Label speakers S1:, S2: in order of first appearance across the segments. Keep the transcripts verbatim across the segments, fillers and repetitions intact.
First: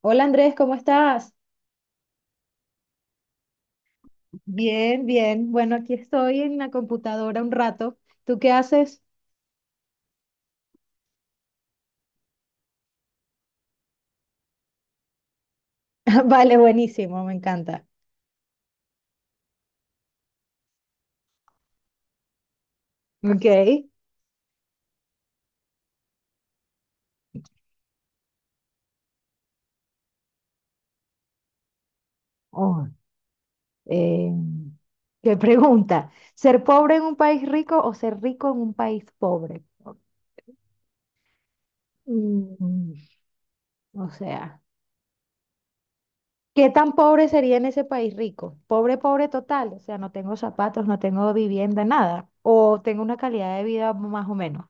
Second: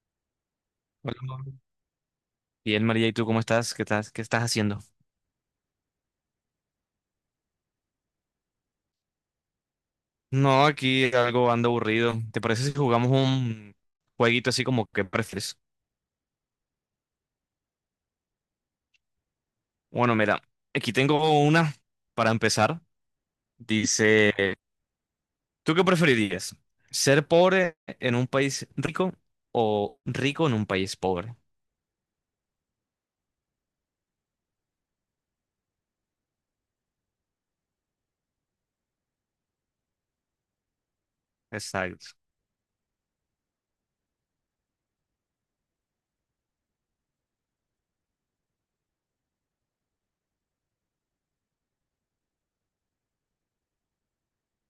S1: Hola Andrés, ¿cómo estás?
S2: Hola. Bien, María, ¿y tú cómo estás? ¿Qué estás, qué estás haciendo?
S1: Bien, bien. Bueno, aquí estoy en la computadora un rato. ¿Tú qué haces?
S2: No, aquí algo ando aburrido. ¿Te parece si jugamos un jueguito así como que prefieres?
S1: Vale, buenísimo, me encanta.
S2: Bueno, mira, aquí tengo una para empezar.
S1: Ok.
S2: Dice, ¿tú qué preferirías? ¿Ser pobre en un país rico o rico en un país pobre?
S1: Oh, eh, qué pregunta. ¿Ser pobre en un país rico o ser rico en un país pobre?
S2: Exacto.
S1: Mm, o sea, ¿qué tan pobre sería en ese país rico? Pobre, pobre total. O sea, no tengo zapatos, no tengo vivienda, nada. O tengo una calidad de vida más o menos.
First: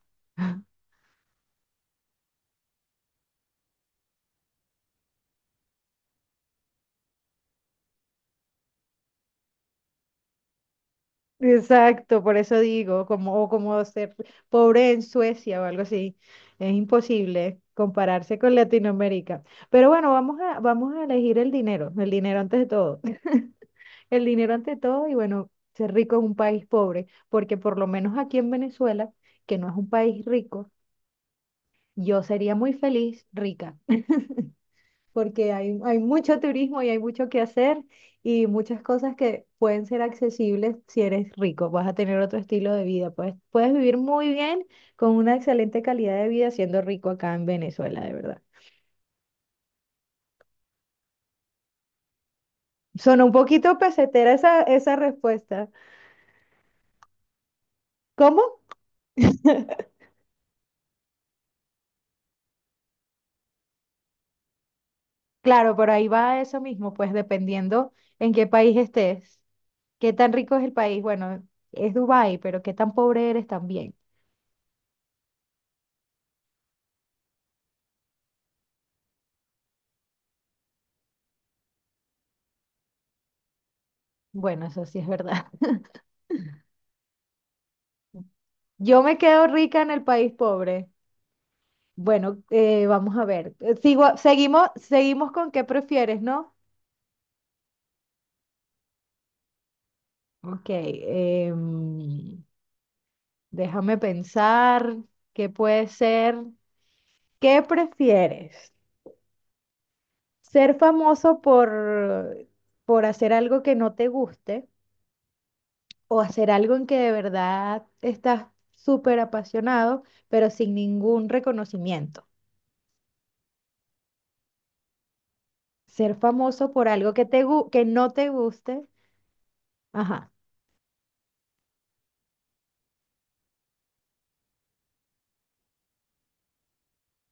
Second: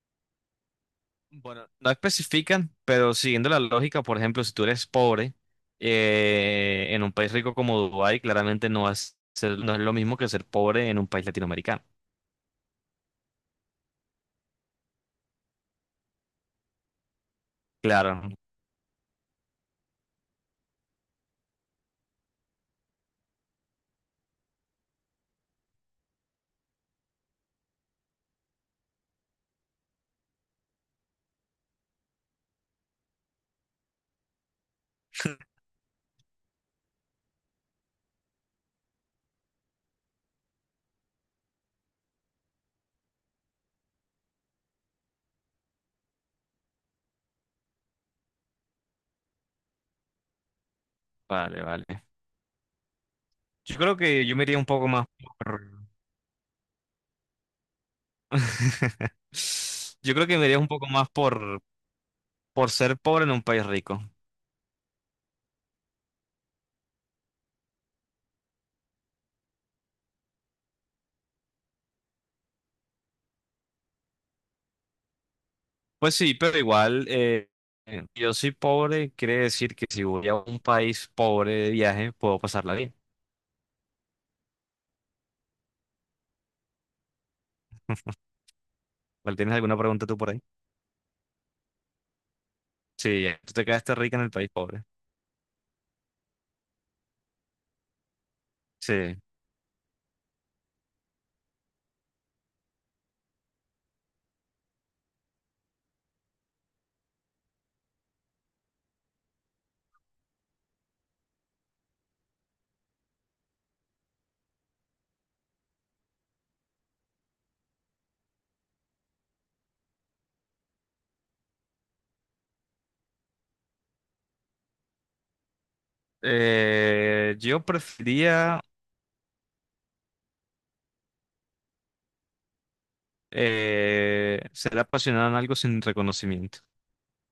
S2: Bueno, no especifican, pero siguiendo la lógica, por ejemplo, si tú eres pobre, eh, en un país rico como Dubái, claramente no vas a ser- no es lo mismo que ser pobre en un país latinoamericano.
S1: Exacto, por eso digo, como, o como ser pobre en Suecia o algo así. Es imposible
S2: Claro,
S1: compararse con Latinoamérica. Pero bueno, vamos a, vamos a elegir el dinero, el dinero antes de todo. El dinero ante todo y bueno, ser rico en un país pobre, porque por lo menos aquí en Venezuela, que no es un país rico, yo sería muy feliz rica. Porque hay, hay mucho turismo y hay mucho que hacer y muchas cosas que pueden ser accesibles si eres rico. Vas a tener otro estilo de vida. Puedes, puedes vivir muy bien con una excelente calidad de vida siendo rico acá en Venezuela, de verdad.
S2: vale, vale.
S1: Sonó un poquito
S2: Yo creo que
S1: pesetera
S2: yo me iría
S1: esa,
S2: un poco
S1: esa
S2: más por...
S1: respuesta. ¿Cómo?
S2: Yo creo que me iría un poco más por, por ser pobre en un país rico.
S1: Claro, por ahí va eso mismo, pues dependiendo en qué país estés, qué tan rico es el país. Bueno, es Dubái, pero qué tan pobre eres también.
S2: Pues sí, pero igual, eh, eh, yo soy pobre, quiere decir que si voy a un país pobre de viaje, puedo pasarla bien.
S1: Bueno, eso sí es verdad. Yo me
S2: ¿Vale?
S1: quedo
S2: ¿Tienes alguna
S1: rica en el
S2: pregunta tú por
S1: país
S2: ahí?
S1: pobre. Bueno, eh, vamos
S2: Sí,
S1: a
S2: ya, tú
S1: ver.
S2: te
S1: Eh,
S2: quedaste
S1: Sigo,
S2: rica en el país
S1: seguimos,
S2: pobre.
S1: seguimos con qué prefieres, ¿no?
S2: Sí.
S1: Ok, em, déjame pensar qué puede ser. ¿Qué prefieres? ¿Ser famoso por, por hacer algo que no te guste o hacer algo en que de verdad estás súper apasionado, pero sin ningún reconocimiento? Ser famoso por algo que,
S2: Eh,
S1: te,
S2: yo
S1: gu- que no te
S2: prefería
S1: guste. Ajá.
S2: eh, ser apasionado en algo sin reconocimiento.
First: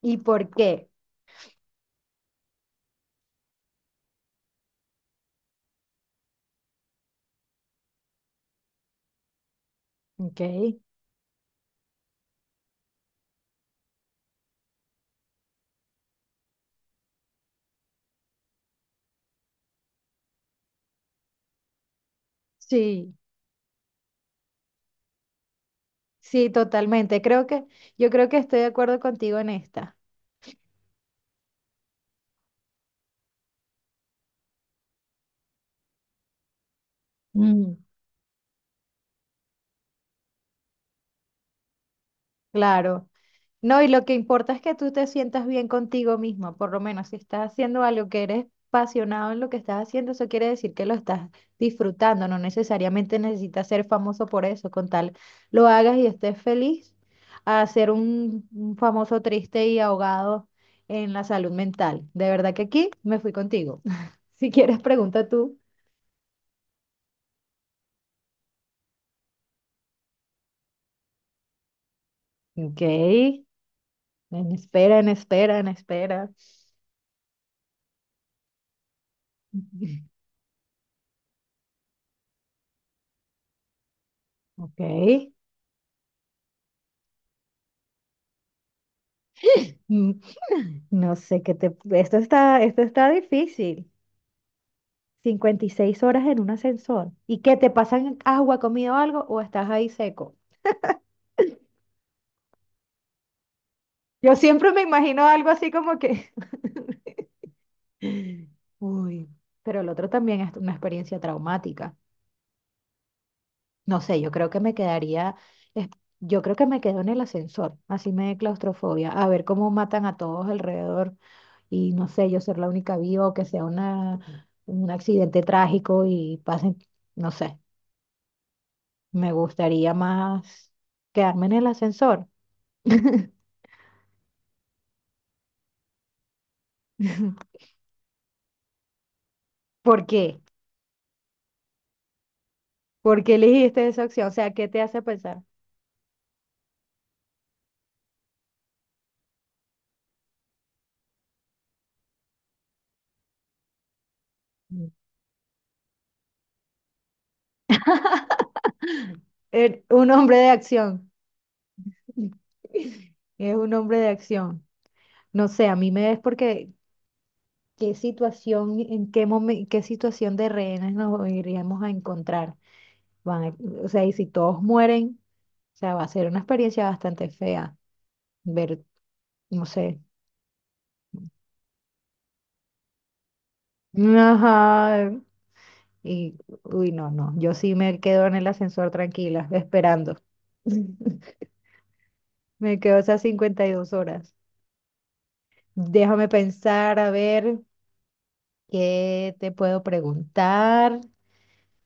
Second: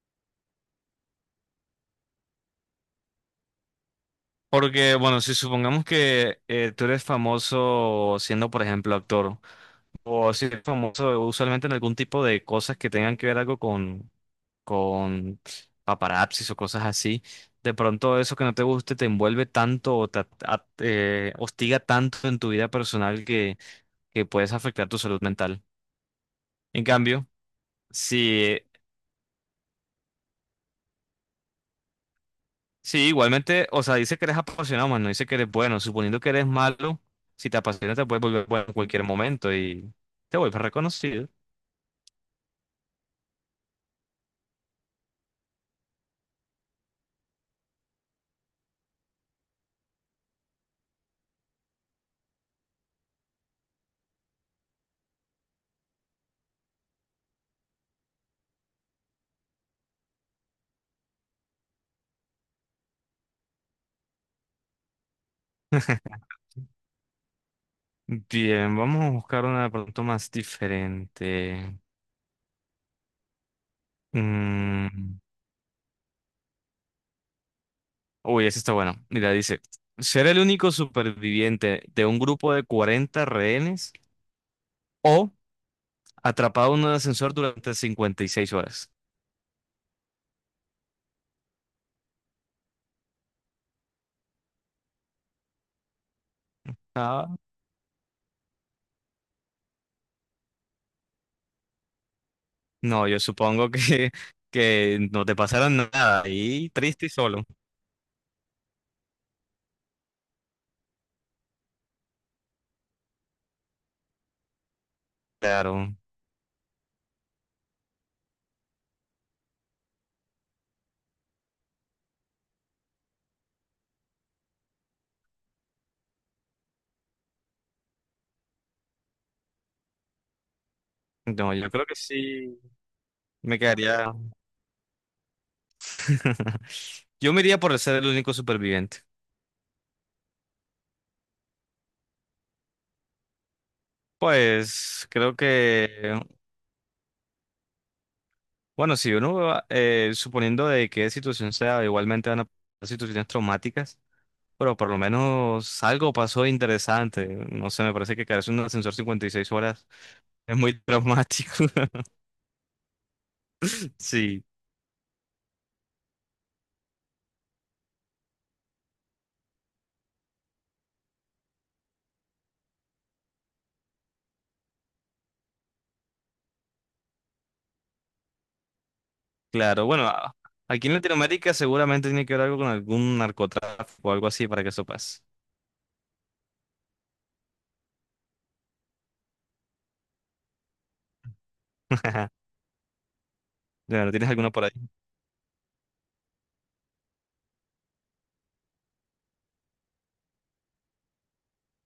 S1: ¿Y por qué?
S2: Porque, bueno, si supongamos que eh, tú eres famoso siendo, por ejemplo, actor, o
S1: Ok.
S2: si eres famoso usualmente en algún tipo de cosas que tengan que ver algo con, con paparazzis o cosas así, de pronto eso que no te guste te envuelve tanto o te at- at- eh, hostiga tanto en tu vida
S1: Sí.
S2: personal que, que puedes afectar tu salud mental.
S1: Sí,
S2: En
S1: totalmente.
S2: cambio,
S1: Creo que, yo creo que
S2: si,
S1: estoy de acuerdo contigo en esta.
S2: sí, igualmente, o sea, dice que eres apasionado, más no dice que eres bueno. Suponiendo que eres malo, si te
S1: Mm.
S2: apasiona te puedes volver bueno en cualquier momento y te vuelves reconocido.
S1: Claro. No, y lo que importa es que tú te sientas bien contigo mismo, por lo menos si estás haciendo algo que eres apasionado en lo que estás haciendo, eso quiere decir que lo estás disfrutando, no necesariamente necesitas ser famoso por eso, con tal lo hagas y estés feliz, a ser un, un famoso triste y ahogado en la salud mental. De verdad que aquí me fui contigo. Si quieres, pregunta tú.
S2: Bien, vamos a buscar una de pronto más diferente.
S1: Ok. En espera, en
S2: Mm,
S1: espera, en espera.
S2: Uy, esa está bueno. Mira, dice, ser el único superviviente de un grupo de cuarenta rehenes
S1: Ok.
S2: o atrapado en un ascensor durante cincuenta y seis horas.
S1: Mm, No sé qué te... Esto está, esto está difícil. Cincuenta y seis horas en un ascensor.
S2: Ah,
S1: ¿Y qué te pasan agua, comida o algo? ¿O estás ahí seco?
S2: No, yo supongo que,
S1: Yo siempre me
S2: que no
S1: imagino
S2: te
S1: algo
S2: pasará
S1: así como
S2: nada
S1: que...
S2: y triste y solo.
S1: Uy. Pero el otro también es una experiencia traumática. No sé, yo creo que me quedaría... es-
S2: Claro.
S1: Yo creo que me quedo en el ascensor. Así me dé claustrofobia. A ver cómo matan a todos alrededor. Y no sé, yo ser la única viva o que sea una, un accidente trágico y pasen, no sé, me gustaría más quedarme en
S2: No,
S1: el
S2: yo creo que
S1: ascensor.
S2: sí me quedaría. Yo me iría por ser el único superviviente.
S1: ¿Por qué? ¿Por qué elegiste esa opción? O sea, ¿qué te hace
S2: Pues creo
S1: pensar?
S2: que, bueno, si uno va, eh, suponiendo de qué situación sea, igualmente van a pasar situaciones traumáticas, pero por lo menos algo pasó interesante. No sé, me parece que caerse en un ascensor cincuenta y seis
S1: Eh,
S2: horas
S1: un hombre de
S2: es muy
S1: acción.
S2: traumático.
S1: Es un hombre de
S2: Sí.
S1: acción. No sé, a mí me es porque qué situación, en qué momen- qué situación de rehenes nos iríamos a encontrar. Van a- o sea, y si todos mueren, o sea, va a ser una experiencia bastante fea ver, no
S2: Claro,
S1: sé.
S2: bueno, a- aquí en Latinoamérica seguramente tiene que ver algo con algún narcotráfico o algo así para que eso
S1: Ajá.
S2: pase.
S1: Y, uy, no, no. Yo sí me quedo en el ascensor tranquila, esperando. Me quedo esas cincuenta y dos
S2: Bueno, ¿tienes
S1: horas.
S2: alguna por ahí?
S1: Déjame pensar, a ver, ¿qué te puedo preguntar?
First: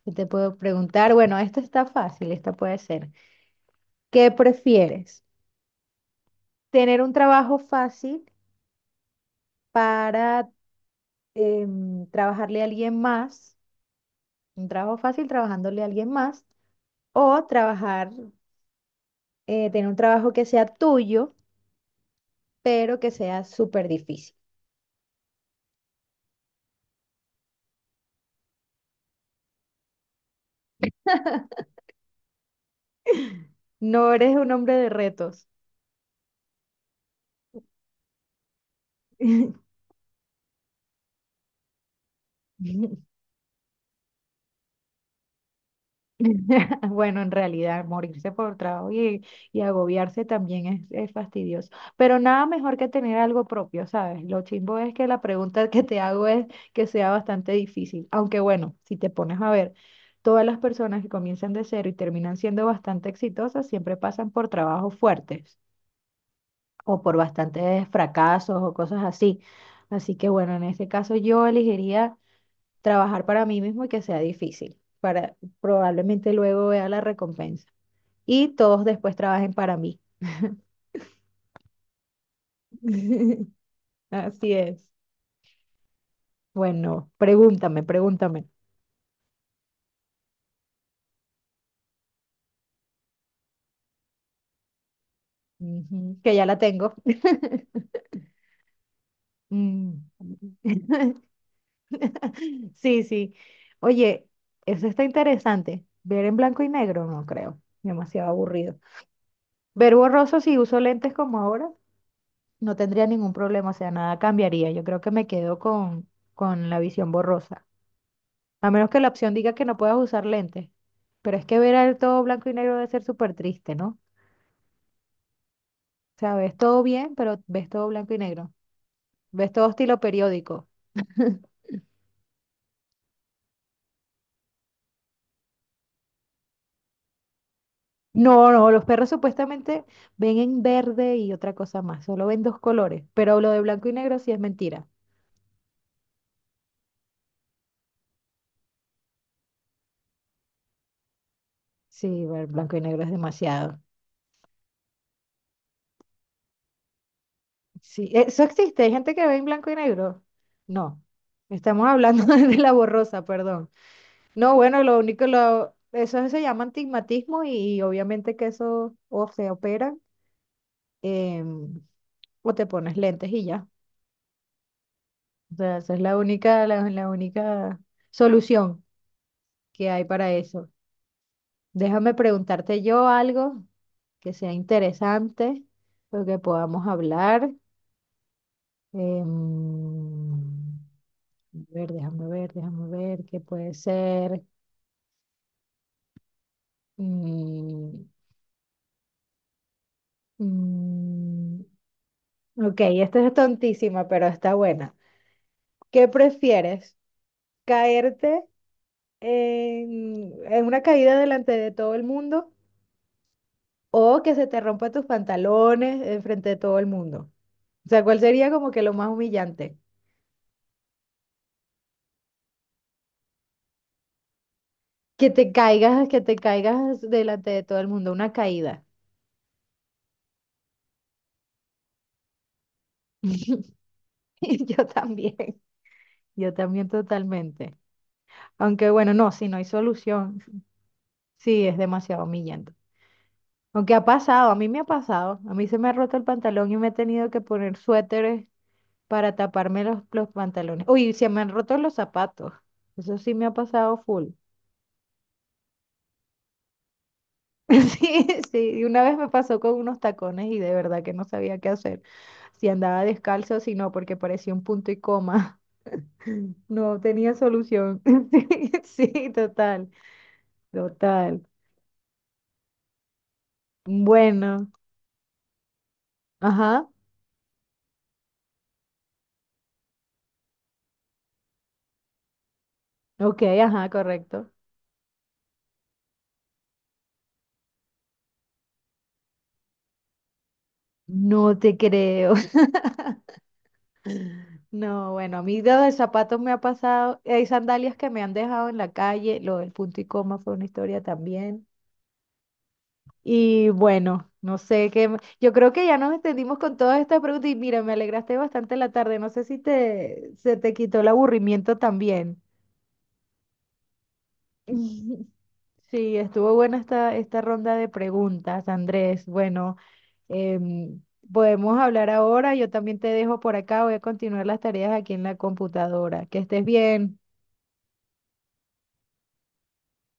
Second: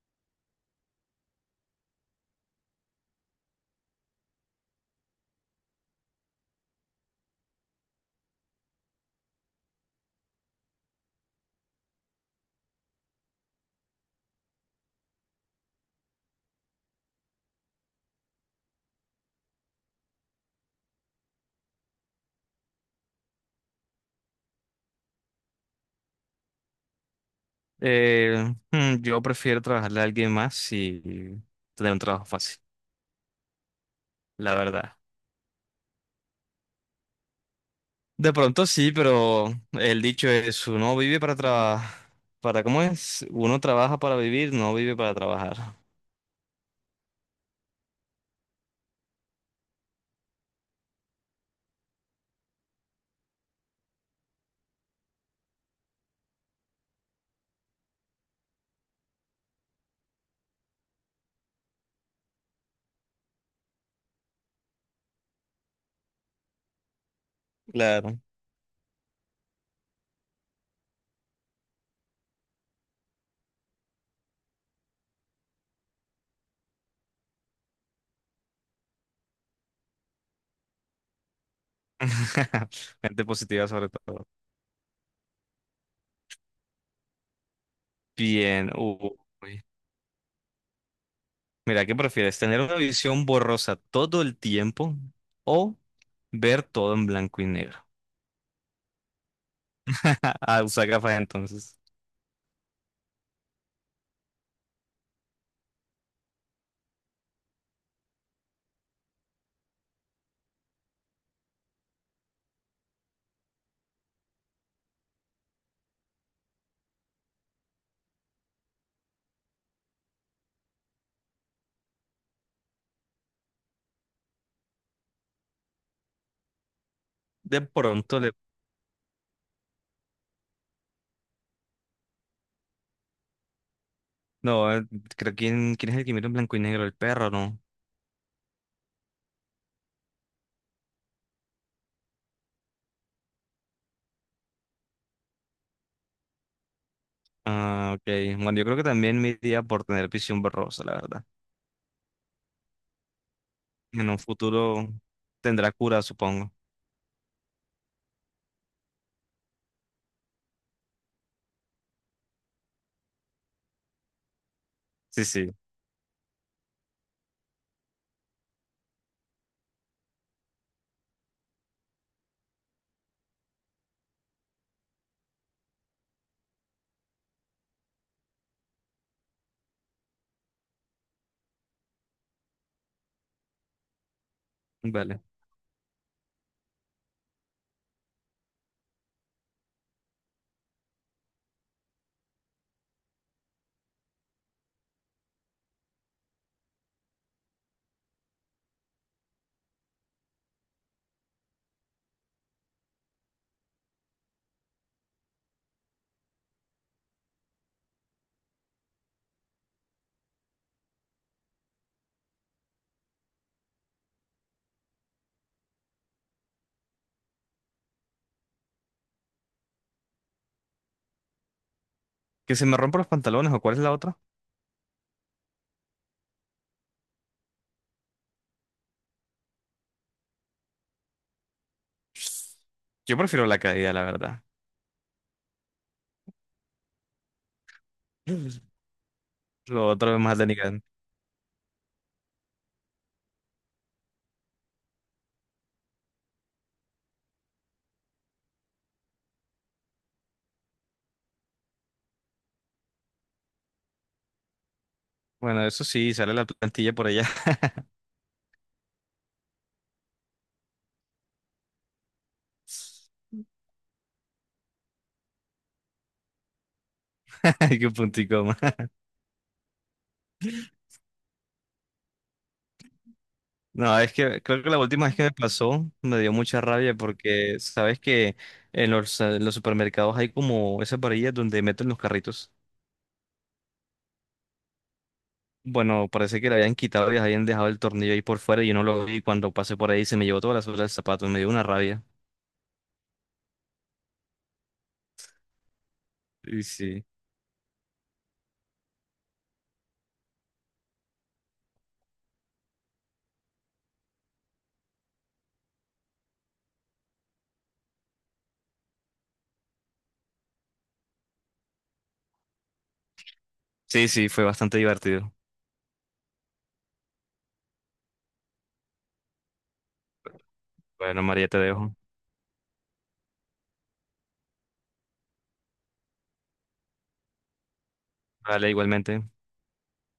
S1: ¿Qué te puedo preguntar? Bueno, esto está fácil, esta puede ser. ¿Qué prefieres? ¿Tener un trabajo fácil para em, trabajarle a alguien más? Un trabajo fácil trabajándole a alguien más. O trabajar, eh, tener un trabajo que sea tuyo, pero que sea súper difícil.
S2: Eh, mm, yo prefiero trabajarle a alguien más y tener un trabajo fácil,
S1: No eres un
S2: la
S1: hombre de
S2: verdad.
S1: retos.
S2: De pronto sí, pero el dicho es, uno vive para trabajar. ¿Para cómo es? Uno trabaja para vivir, no vive para trabajar.
S1: Bueno, en realidad, morirse por trabajo y, y agobiarse también es, es fastidioso. Pero nada mejor que tener algo propio, ¿sabes? Lo chimbo es que la pregunta que te hago es que sea bastante difícil. Aunque bueno, si te pones a ver, todas las personas que comienzan de cero y terminan siendo bastante exitosas siempre pasan por trabajos fuertes. O por bastantes
S2: Claro.
S1: fracasos o cosas así. Así que bueno, en este caso yo elegiría trabajar para mí mismo y que sea difícil, para probablemente luego vea la recompensa y todos después trabajen para mí.
S2: Gente positiva sobre todo.
S1: Así es. Bueno, pregúntame, pregúntame.
S2: Bien. Uy. Mira, ¿qué prefieres? ¿Tener una visión borrosa todo el tiempo o
S1: Ujú, que ya la
S2: ver
S1: tengo.
S2: todo en blanco y negro?
S1: Mm.
S2: Ah, usa gafas entonces.
S1: Sí, sí. Oye, eso está interesante. Ver en blanco y negro, no creo. Demasiado aburrido. Ver borroso si uso lentes como ahora. No tendría ningún problema, o sea, nada cambiaría. Yo creo que me quedo con, con la visión borrosa. A menos que la opción diga que no puedas usar lentes. Pero es que ver el todo blanco y negro debe ser súper triste, ¿no? O sea, ves todo bien, pero
S2: De
S1: ves todo blanco y
S2: pronto le...
S1: negro. Ves todo estilo periódico.
S2: No, eh, creo que quién, quién es el que mira en blanco y negro, el perro, ¿no?
S1: No, no, los perros supuestamente ven en verde y otra cosa más, solo ven dos colores, pero lo de blanco y negro sí es mentira.
S2: Ah, ok. Bueno, yo creo que también me iría por tener visión borrosa, la verdad.
S1: Sí, ver blanco y negro es demasiado.
S2: En un futuro tendrá cura, supongo.
S1: Sí, eso existe. Hay gente que ve en blanco y negro. No, estamos hablando de la borrosa, perdón. No, bueno, lo
S2: Sí,
S1: único,
S2: sí,
S1: lo, eso se llama antigmatismo y, obviamente que eso o se opera em, o te pones lentes y ya. O sea, esa es la única, la, la única solución que hay para eso. Déjame preguntarte yo algo que sea
S2: vale.
S1: interesante, lo que podamos hablar. Em, A ver, déjame ver, déjame ver qué puede ser. Mm, mm, ok, esta es tontísima, pero está buena. ¿Qué prefieres? ¿Caerte en, en una caída delante de todo el mundo o que se te rompa tus pantalones enfrente de todo el mundo? O sea, ¿cuál sería como que lo más humillante?
S2: ¿Que se me rompan los pantalones o cuál es la otra?
S1: Que te caigas, que te caigas delante de todo el mundo, una caída.
S2: Yo prefiero la caída, la verdad.
S1: Yo también, yo también totalmente. Aunque bueno, no, si no hay
S2: Lo otro es más
S1: solución.
S2: denigrante.
S1: Sí, es demasiado humillante. Aunque ha pasado, a mí me ha pasado. A mí se me ha roto el pantalón y me he tenido que poner suéteres para taparme los, los pantalones. Uy, se me han roto los zapatos. Eso sí me ha pasado full.
S2: Bueno, eso sí, sale la plantilla por allá.
S1: Sí, sí. Y una vez me pasó con unos tacones y de verdad que no sabía qué hacer. Si andaba descalzo, si no, porque parecía un punto y coma. No tenía
S2: Ay, qué
S1: solución.
S2: puntico más.
S1: Sí, sí, total, total.
S2: No, es que creo
S1: Bueno,
S2: que la última vez que me pasó me dio mucha
S1: ajá,
S2: rabia porque sabes que en los, eh, los supermercados hay como esas varillas donde meten los carritos.
S1: ok, ajá, correcto.
S2: Bueno, parece que le habían quitado y habían dejado el tornillo ahí por fuera y yo no lo vi. Cuando pasé por ahí se me llevó toda la suela del zapato, me dio
S1: No
S2: una
S1: te
S2: rabia.
S1: creo. No, bueno, a mí lo del zapato me ha
S2: Y sí,
S1: pasado. Hay sandalias que me han dejado en la calle. Lo del punto y coma fue una historia también. Y bueno, no sé qué. m- Yo creo que ya nos extendimos con todas estas preguntas. Y mira, me alegraste bastante la tarde. No sé si te, se te quitó el aburrimiento también.
S2: sí, sí, fue bastante divertido.
S1: Sí, estuvo buena esta, esta ronda de preguntas, Andrés. Bueno, em,
S2: Bueno, María, te
S1: podemos
S2: dejo.
S1: hablar ahora. Yo también te dejo por acá. Voy a continuar las tareas aquí en la computadora. Que estés bien.
S2: Vale, igualmente.